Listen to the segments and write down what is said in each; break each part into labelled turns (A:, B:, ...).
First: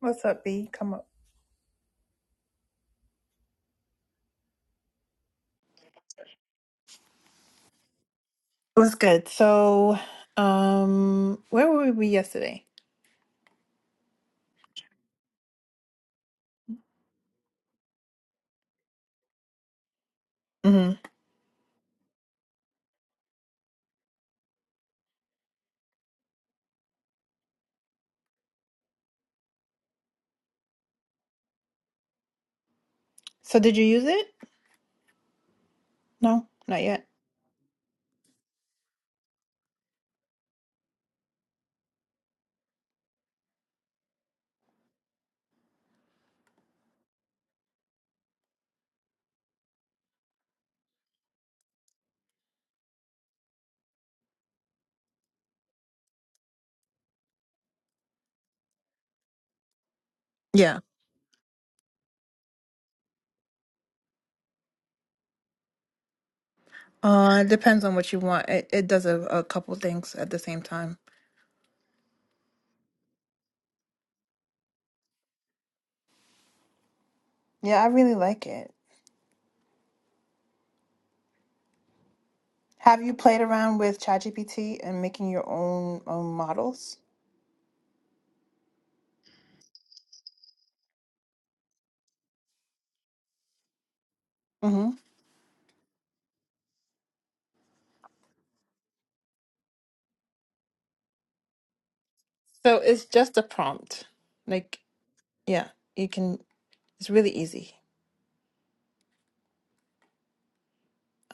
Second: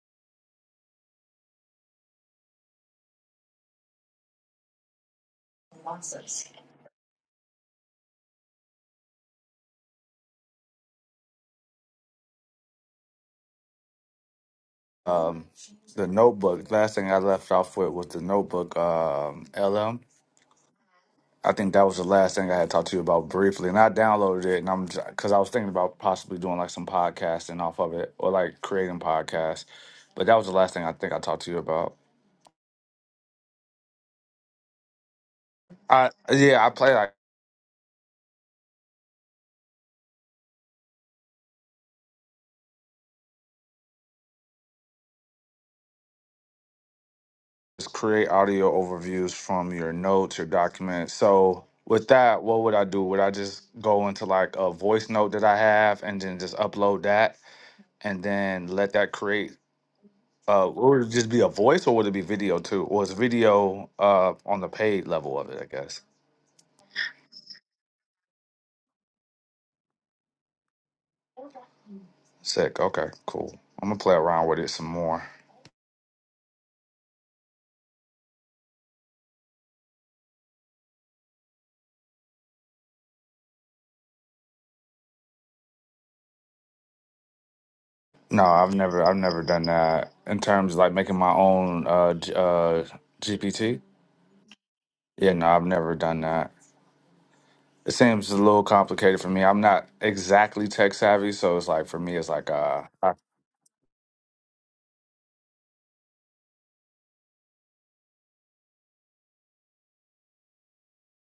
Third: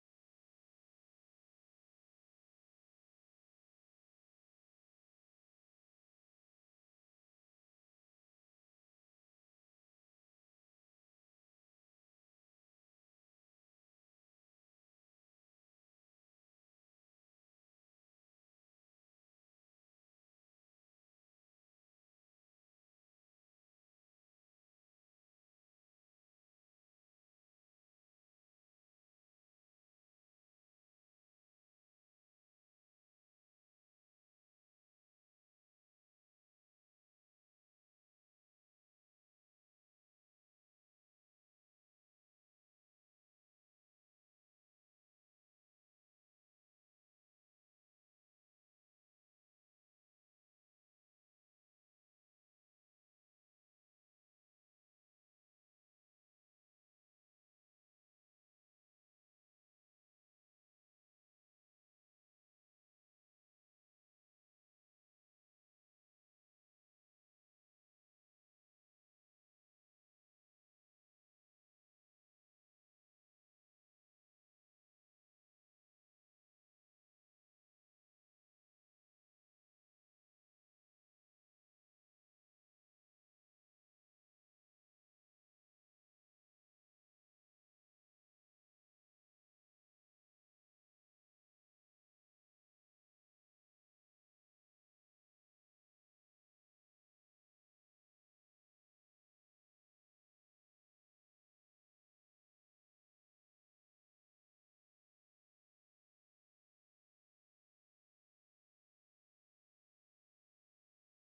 A: What's up, B? Come up. It Was good? So, um, where were we yesterday?
B: um the notebook last thing i left off with was the notebook um lm
A: hmm
B: i think that was the last thing i had talked to you about briefly and i downloaded it and i'm because i was thinking about possibly doing like some podcasting off of it or like creating podcasts but that was the last thing i think i talked to you about
A: So, did you use it?
B: i
A: No,
B: yeah i
A: not
B: play
A: yet.
B: like just create audio overviews from your notes your documents so with that what would i do would i just go into like a voice note that i have and then just upload that and then let that create Uh,
A: Yeah.
B: would it just be a voice or would it be video too? Or is video uh on the paid level of it, I guess.
A: Uh, it depends on what you want. It it does a, a couple things at the same time.
B: Sick. Okay, cool. I'm gonna play around with it some more.
A: Yeah, I really like it. Have you played around with ChatGPT and making your own own models?
B: No, I've never I've never done that in terms of like making my own uh G- uh GPT.
A: hmm
B: Yeah, no, I've never done that. It seems a little complicated for me. I'm not exactly tech savvy, so it's like for me it's like
A: So
B: uh
A: it's
B: I,
A: just a prompt. Like, yeah, you can. It's really easy.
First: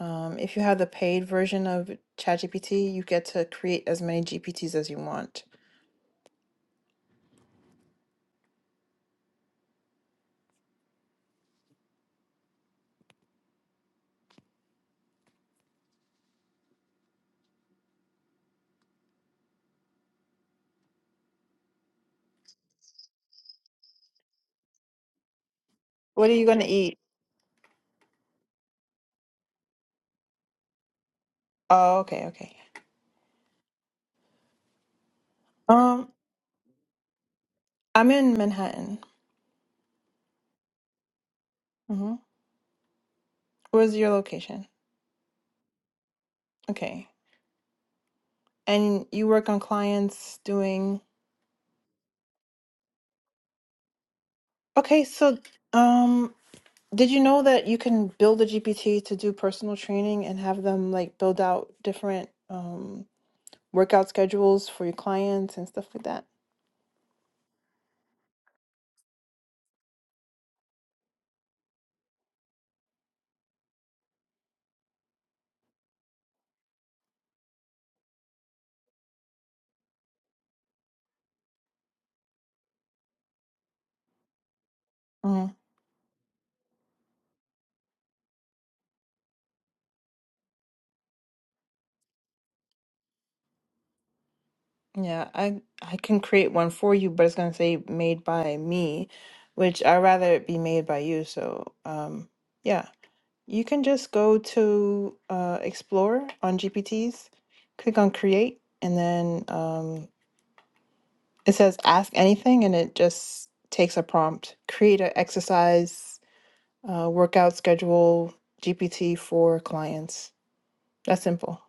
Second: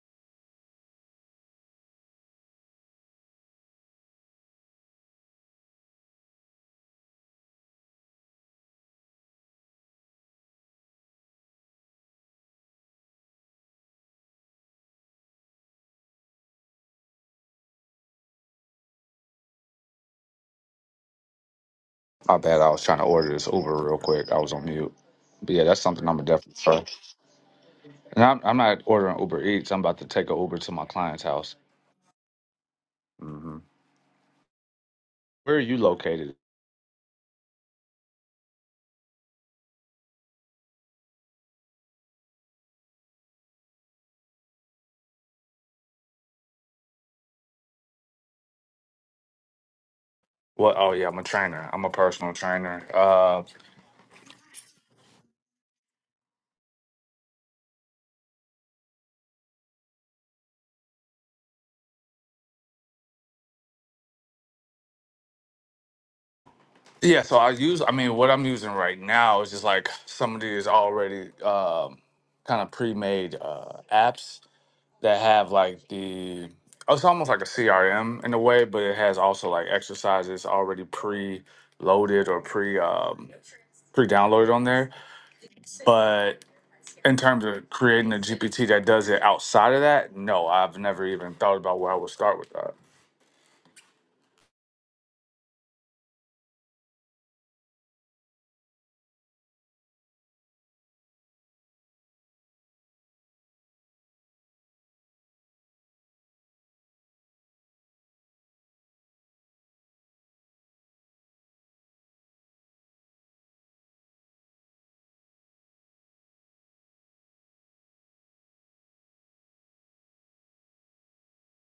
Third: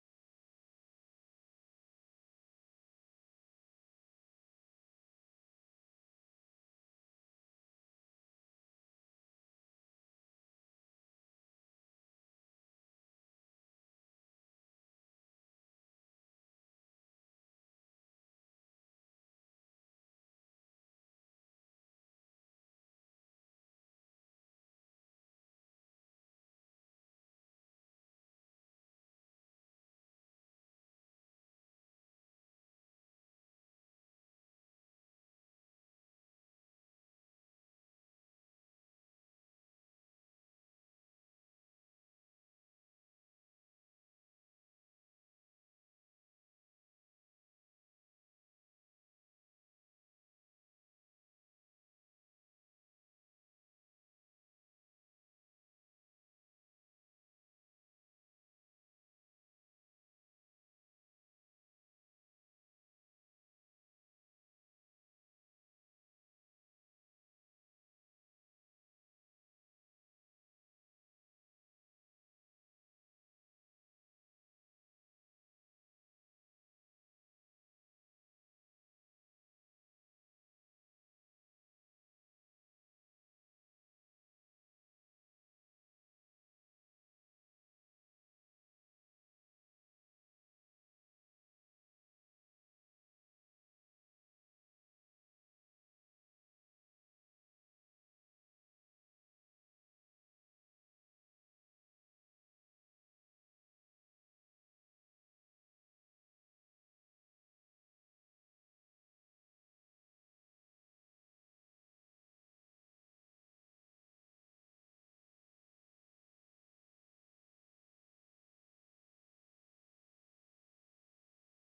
A: Um, if you have the paid version of ChatGPT, you get to create as many GPTs as you want.
B: I bet I was trying to order this Uber real quick. I was on mute. But yeah, that's something I'm gonna
A: What are you going
B: definitely
A: to
B: try.
A: eat?
B: And I'm, I'm not ordering Uber Eats. I'm about to take a Uber to my client's house.
A: Oh, okay, okay.
B: hmm Where are you
A: Um,
B: located?
A: I'm in Manhattan. hmm Where's your location? Okay. And you work on clients
B: Well, oh
A: doing.
B: yeah, I'm a trainer. I'm a personal trainer. Uh,
A: Okay, so um, did you know that you can build a GPT to do personal training and have them like build out different um workout schedules for your clients and stuff like that?
B: yeah, so I use. I mean, what I'm using right now is just like some of these already um, kind of pre-made uh, apps that have like the. oh, It's almost like a CRM in a way, but it has also like exercises already pre-loaded or pre um, pre-downloaded on there.
A: Mm,
B: but. in terms of creating a GPT that does it outside of that, no, I've never even thought about where I would start with that.
A: yeah, I I can create one for you, but it's gonna say made by me, which I'd rather it be made by you. So, um, yeah, you can just go to uh, Explorer on GPTs, click on Create, and then um, It says ask anything and it just takes a prompt. Create an exercise, uh, workout schedule, GPT for clients. That's simple.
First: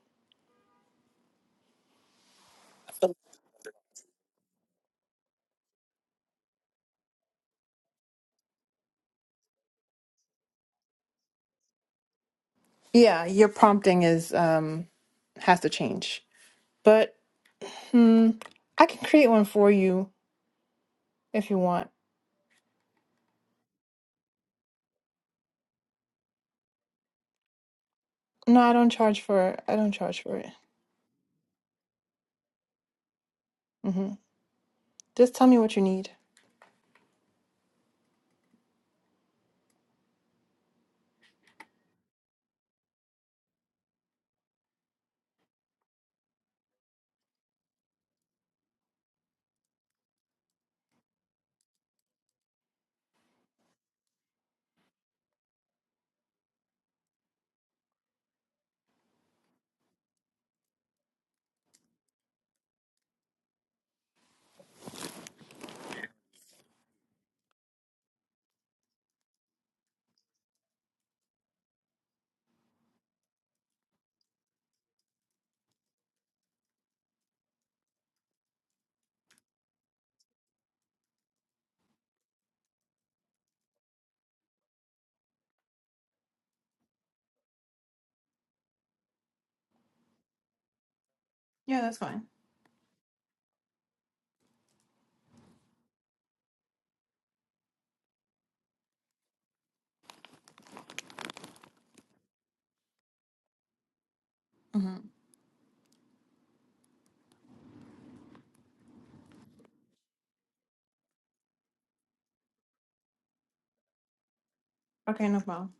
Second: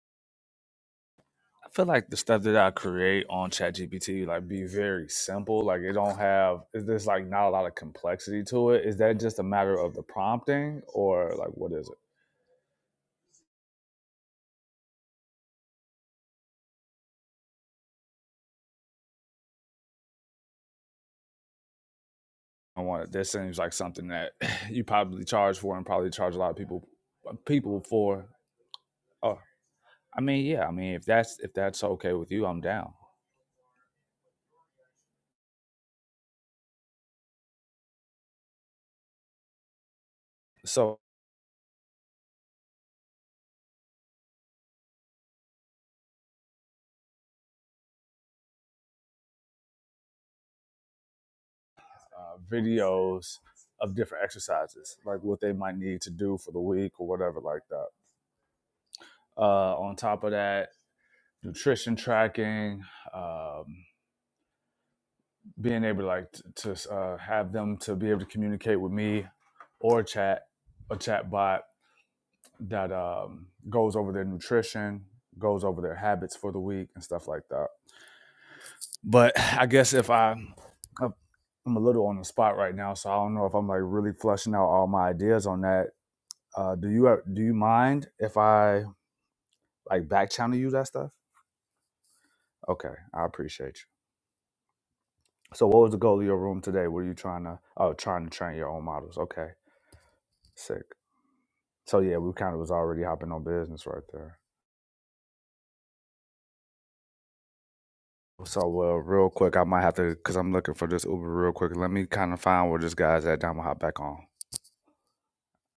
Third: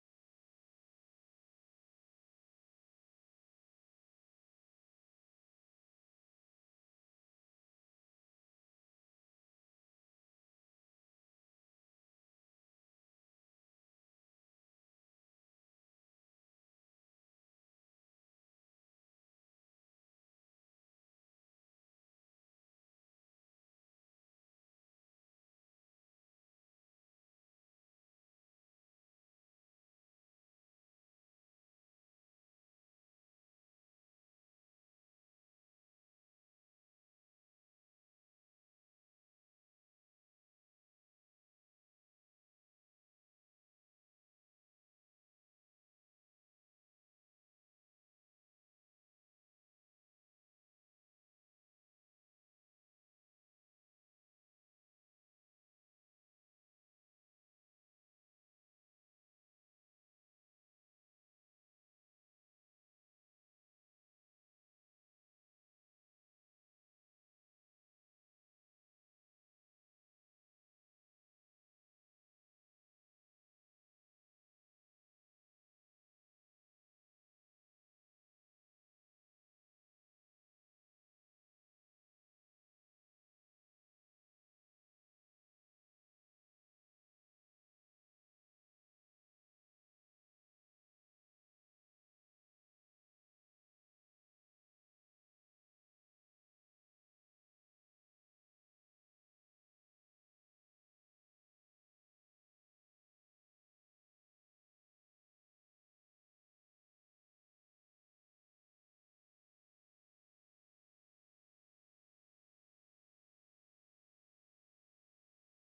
B: I feel like the stuff that I create on ChatGPT like be very simple. Like it don't have is there's like not a lot of complexity to it. Is that just a matter of the prompting or like what is it?
A: Yeah, your prompting is um, has to change. But hmm, I can create one for you if you want.
B: I want it. This seems like something that you probably charge for and probably charge a lot of people uh, people for.
A: No, I don't charge
B: Oh,
A: for it. I don't charge
B: I
A: for
B: mean,
A: it.
B: yeah. I mean, if that's if that's okay with you, I'm down.
A: hmm Just tell me what you need.
B: So, uh, videos of different exercises, like what they might need to do for the week or whatever, like that. Uh, on top of that, nutrition tracking, um, being able like t- to uh, have them to be able to communicate with me or chat a chat bot that um, goes over their nutrition, goes over their habits for the week and stuff like that. But I guess if I, I'm a little on the spot right now, so I don't know if I'm like really flushing out all my ideas on that. Uh, do you have- do you mind if I like back channel you that stuff?
A: Yeah, that's fine.
B: Okay, I appreciate you. So, what was the goal of your room today? Were you trying to oh trying to train your own models? Okay, sick. So yeah, we kind of was already hopping on business right there.
A: hmm
B: So, well, real quick, I might have to, because I'm looking for this Uber real quick. Let me kind of find where this guy's at. Then I'm going to hop back on.
A: Okay, no problem.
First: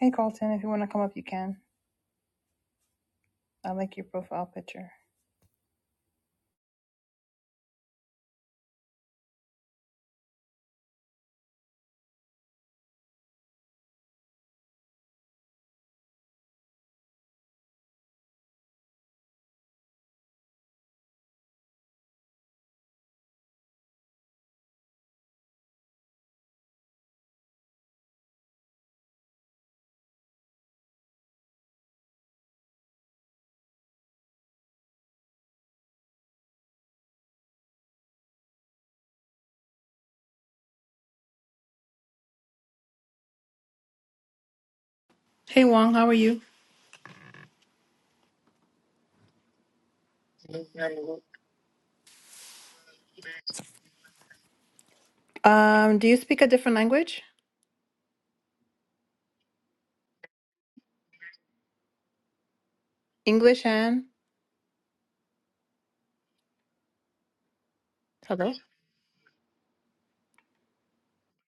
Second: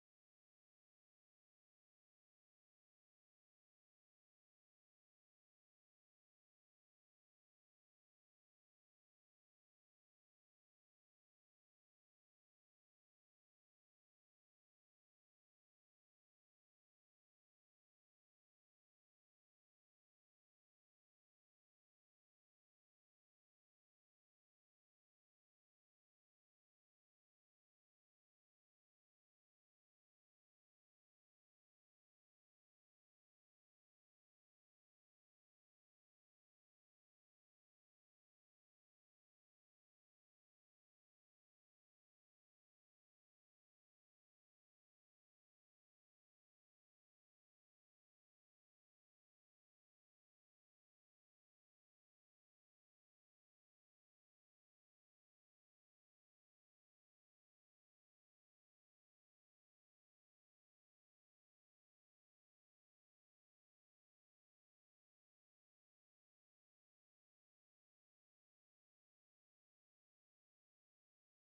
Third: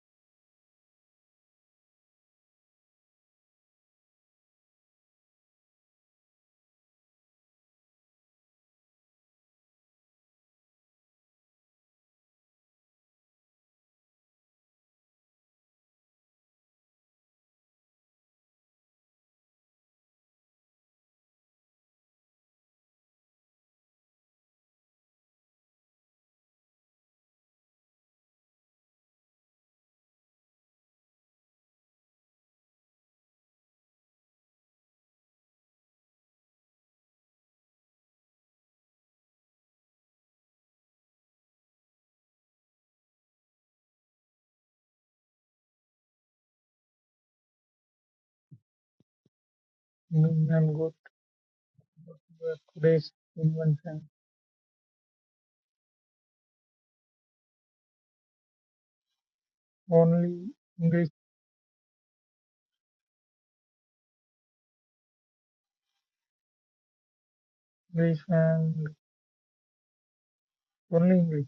A: Hey, Carlton, if you want to come up, you can. I like your profile picture. Hey, Wong, how are you?
C: New and good were today's invention.
A: Um, do you speak a different language?
C: Only English,
A: English and
C: English
A: Hello?
C: and only English.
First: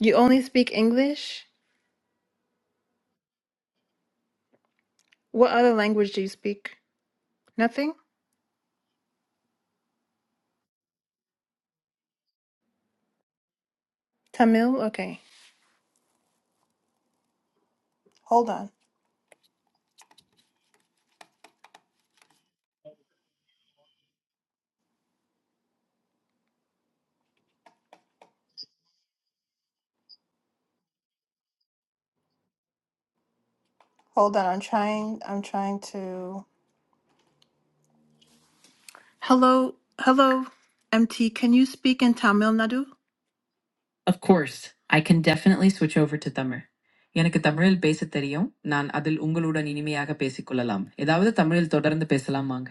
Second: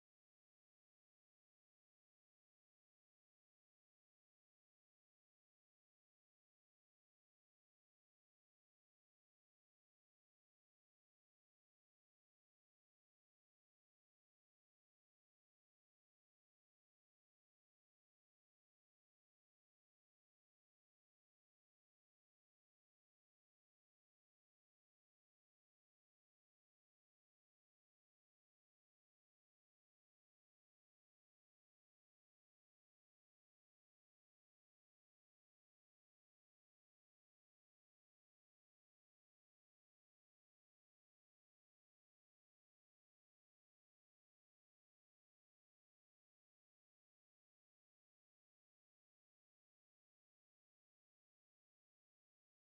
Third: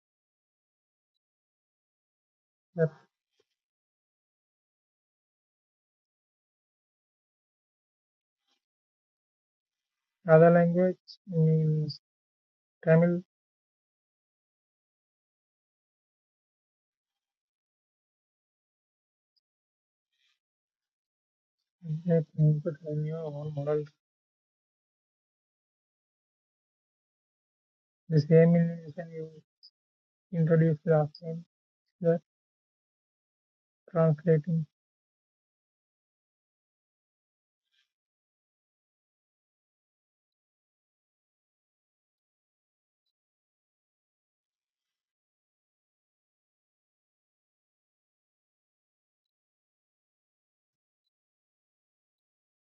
A: you only speak English?
C: The
A: What other language do you speak? Nothing?
C: other language means Tamil.
A: Tamil? Okay. Hold on.
C: They input a new own model. The same invention you introduced last time. The
A: Hold on. I'm
C: translating.
A: trying I'm trying to Hello hello MT, can you speak in Tamil Nadu? Of course, I can definitely switch over to Tamil. எனக்கு தமிழில் பேச தெரியும் நான் அதில் உங்களுடன் இனிமையாக பேசிக்கொள்ளலாம் ஏதாவது தமிழில் தொடர்ந்து பேசலாமாங்க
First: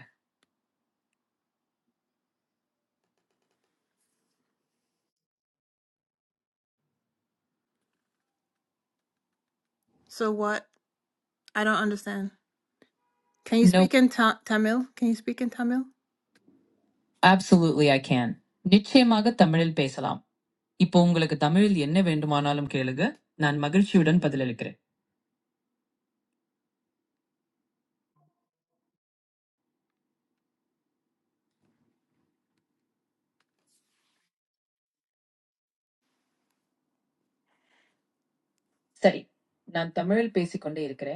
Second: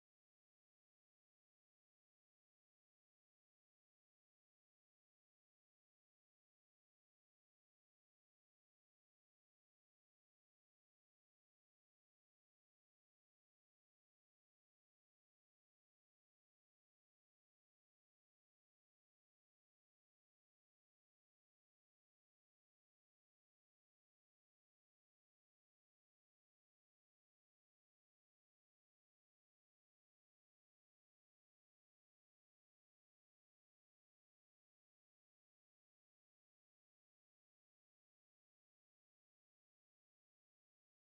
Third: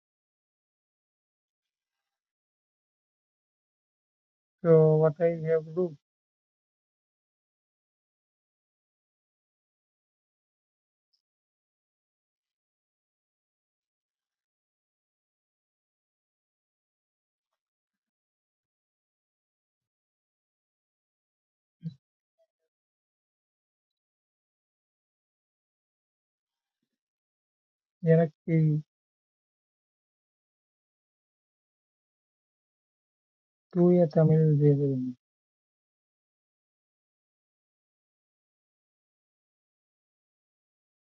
C: So what I have to do?
A: So what? I don't understand. Can you No, speak in ta- Tamil? Can you speak in Tamil? Absolutely, I can. Niche maga Tamil paysalam. Ipo ungolaga Tamilian ne vendumanalum kelega. Nand magar chudan padhalikre.
C: எனக்கு தூய தமிழ் தேவையில்லை
A: Sorry, nand Tamil paysi kondeyikre.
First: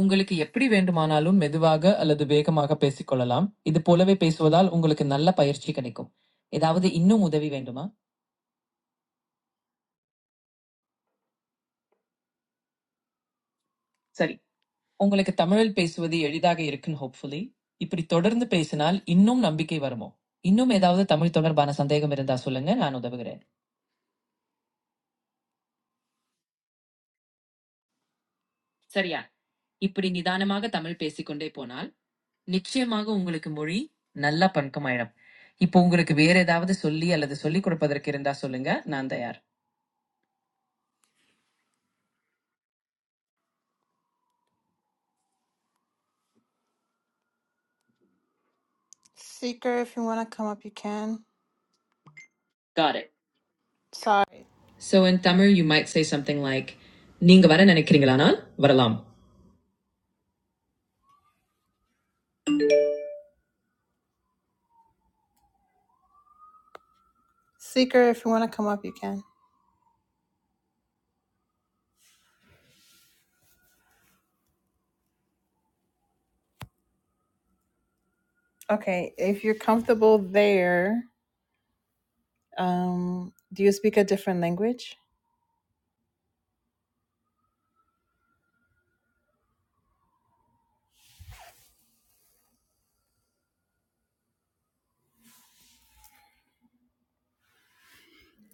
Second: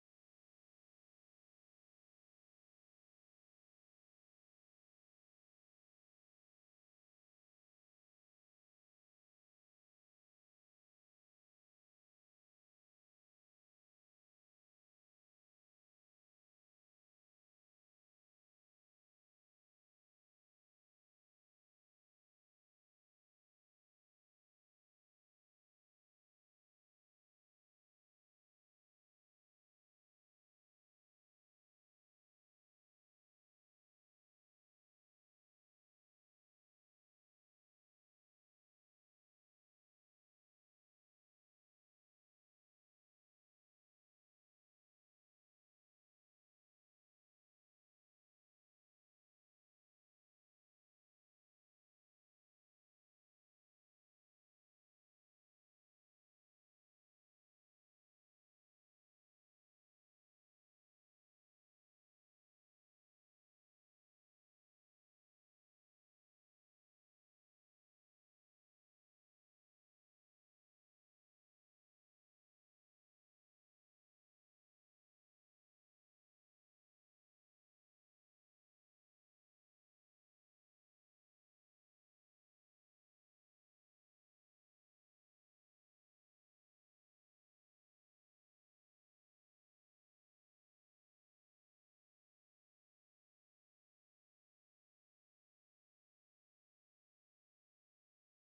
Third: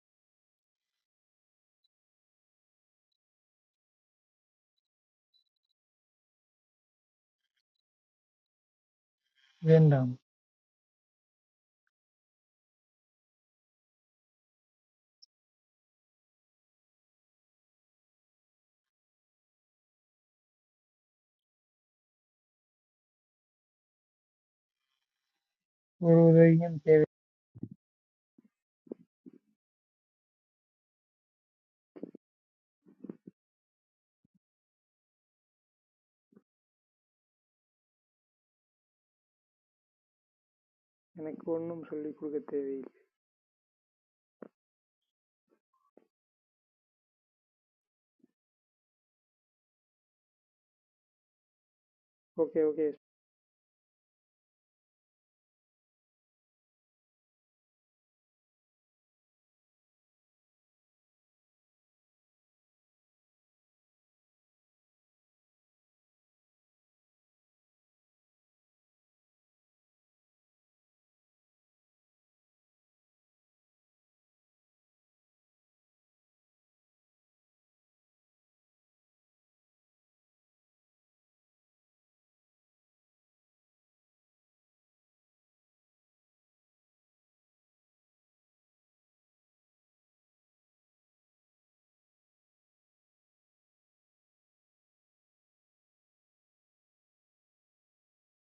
A: Ungolake yappri vendumanalum medhuaga alladu beka maga paysi kollalam. Idu polave payswadal ungolake nalla payarchi kenneko. Idaavude inno mudavi vendu ma.
C: வேண்டாம்
A: Sorry. உங்களுக்கு தமிழில் பேசுவது எளிதாக இருக்கும் hopefully இப்படி தொடர்ந்து பேசினால் இன்னும் நம்பிக்கை வருமோ இன்னும் ஏதாவது தமிழ் தொடர்பான சந்தேகம் இருந்தா சொல்லுங்க நான் உதவுகிறேன்
C: ஒரு உதவியும் தேவை
A: சரியா இப்படி நிதானமாக தமிழ் பேசிக்கொண்டே போனால் நிச்சயமாக உங்களுக்கு மொழி நல்லா பழக்கமாயிடும் இப்போ உங்களுக்கு வேற ஏதாவது சொல்லி அல்லது சொல்லிக் கொடுப்பதற்கு இருந்தா சொல்லுங்க நான் தயார்
C: எனக்கு ஒன்றும் சொல்லிக் கொடுக்க தேவையில்லை
A: Seeker, if you want to come up, you can.
C: Okay okay
A: Got it. Sorry. So in Tamil you might say something like நீங்க வர நினைக்கிறீங்களானால் வரலாம் Seeker, if you want to come up, you can. Okay, if you're comfortable there, um, do you speak a different language?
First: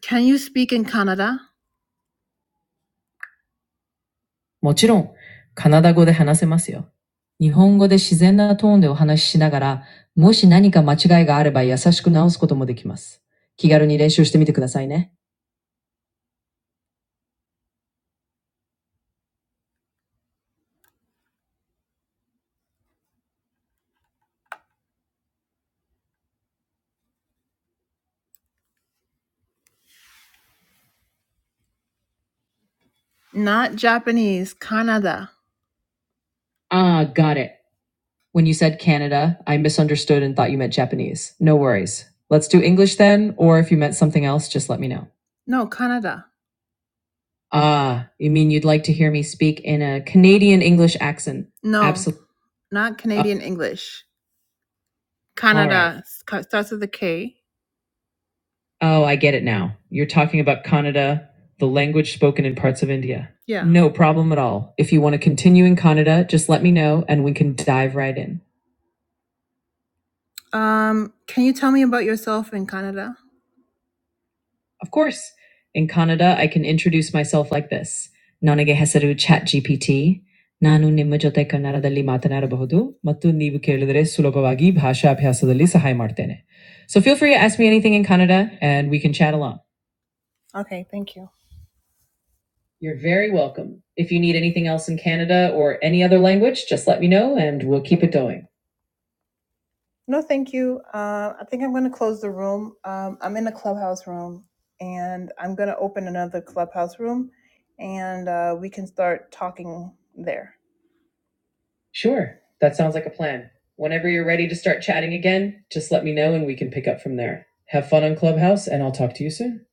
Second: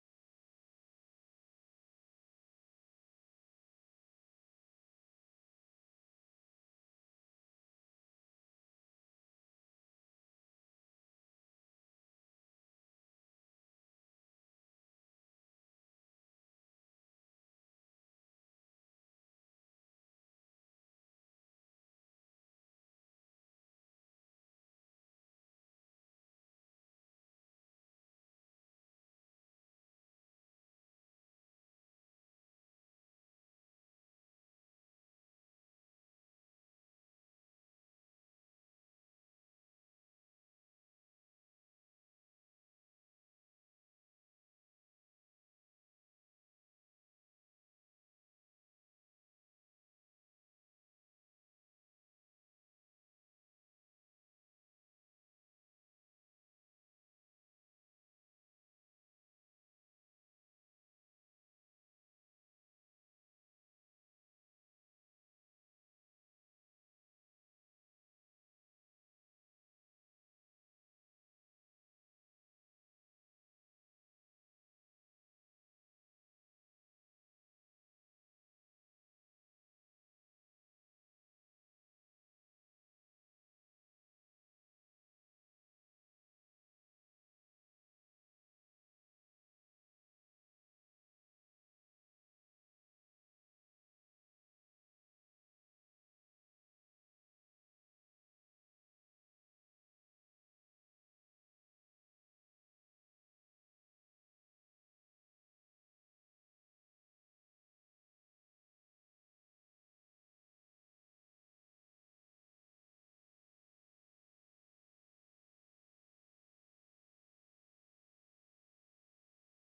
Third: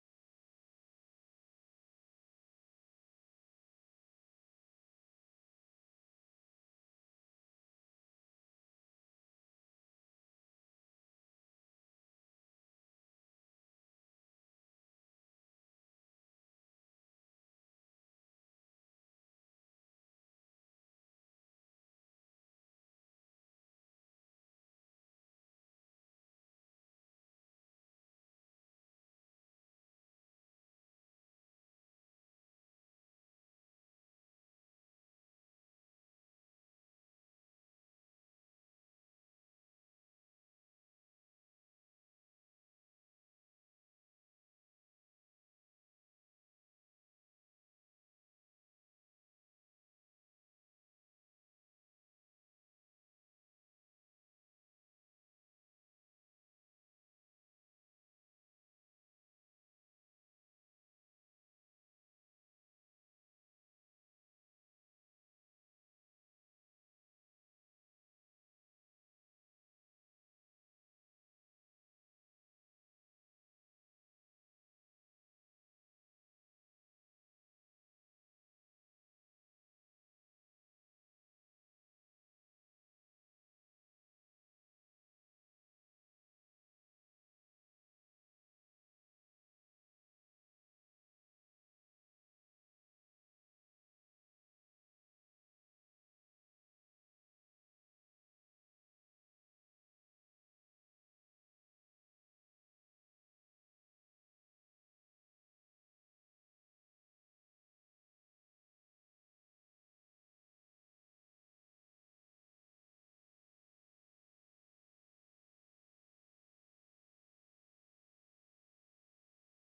A: Can you speak in Canada? もちろん、カナダ語で話せますよ。日本語で自然なトーンでお話ししながら、もし何か間違いがあれば優しく直すこともできます。気軽に練習してみてくださいね。Japanese, Canada. Ah, got it. When you said Canada, I misunderstood and thought you meant Japanese. No worries. Let's do English then, or if you meant something else, just let me know. No, Canada. Ah, you mean you'd like to hear me speak in a Canadian English accent? No, Absolutely. not Canadian oh. English. Canada sc- starts with a K. Oh, I get it now. You're talking about Kannada, the language spoken in parts of India. Yeah. No problem at all. If you want to continue in Kannada, just let me know and we can dive right in. Um, can you tell me about yourself in Canada? Of course, in Kannada, I can introduce myself like this. ನನಗೆ ಹೆಸರು chat G P T ನಾನು ನಿಮ್ಮ ಜೊತೆ ಕನ್ನಡದಲ್ಲಿ ಮಾತನಾಡಬಹುದು ಮತ್ತು ನೀವು ಕೇಳಿದರೆ ಸುಲಭವಾಗಿ ಭಾಷಾಭ್ಯಾಸದಲ್ಲಿ ಸಹಾಯ ಮಾಡ್ತೇನೆ So feel free to ask me anything in Kannada and we can chat along. Okay, thank you. You're very welcome. If you need anything else in Canada or any other language, just let me know and we'll keep it going. No, thank you. Uh, I think I'm going to close the room. Um, I'm in a clubhouse room, and I'm going to open another clubhouse room, and uh, we can start talking there. Sure. That sounds like a plan. Whenever you're ready to start chatting again, just let me know and we can pick up from there. Have fun on Clubhouse, and I'll talk to you soon.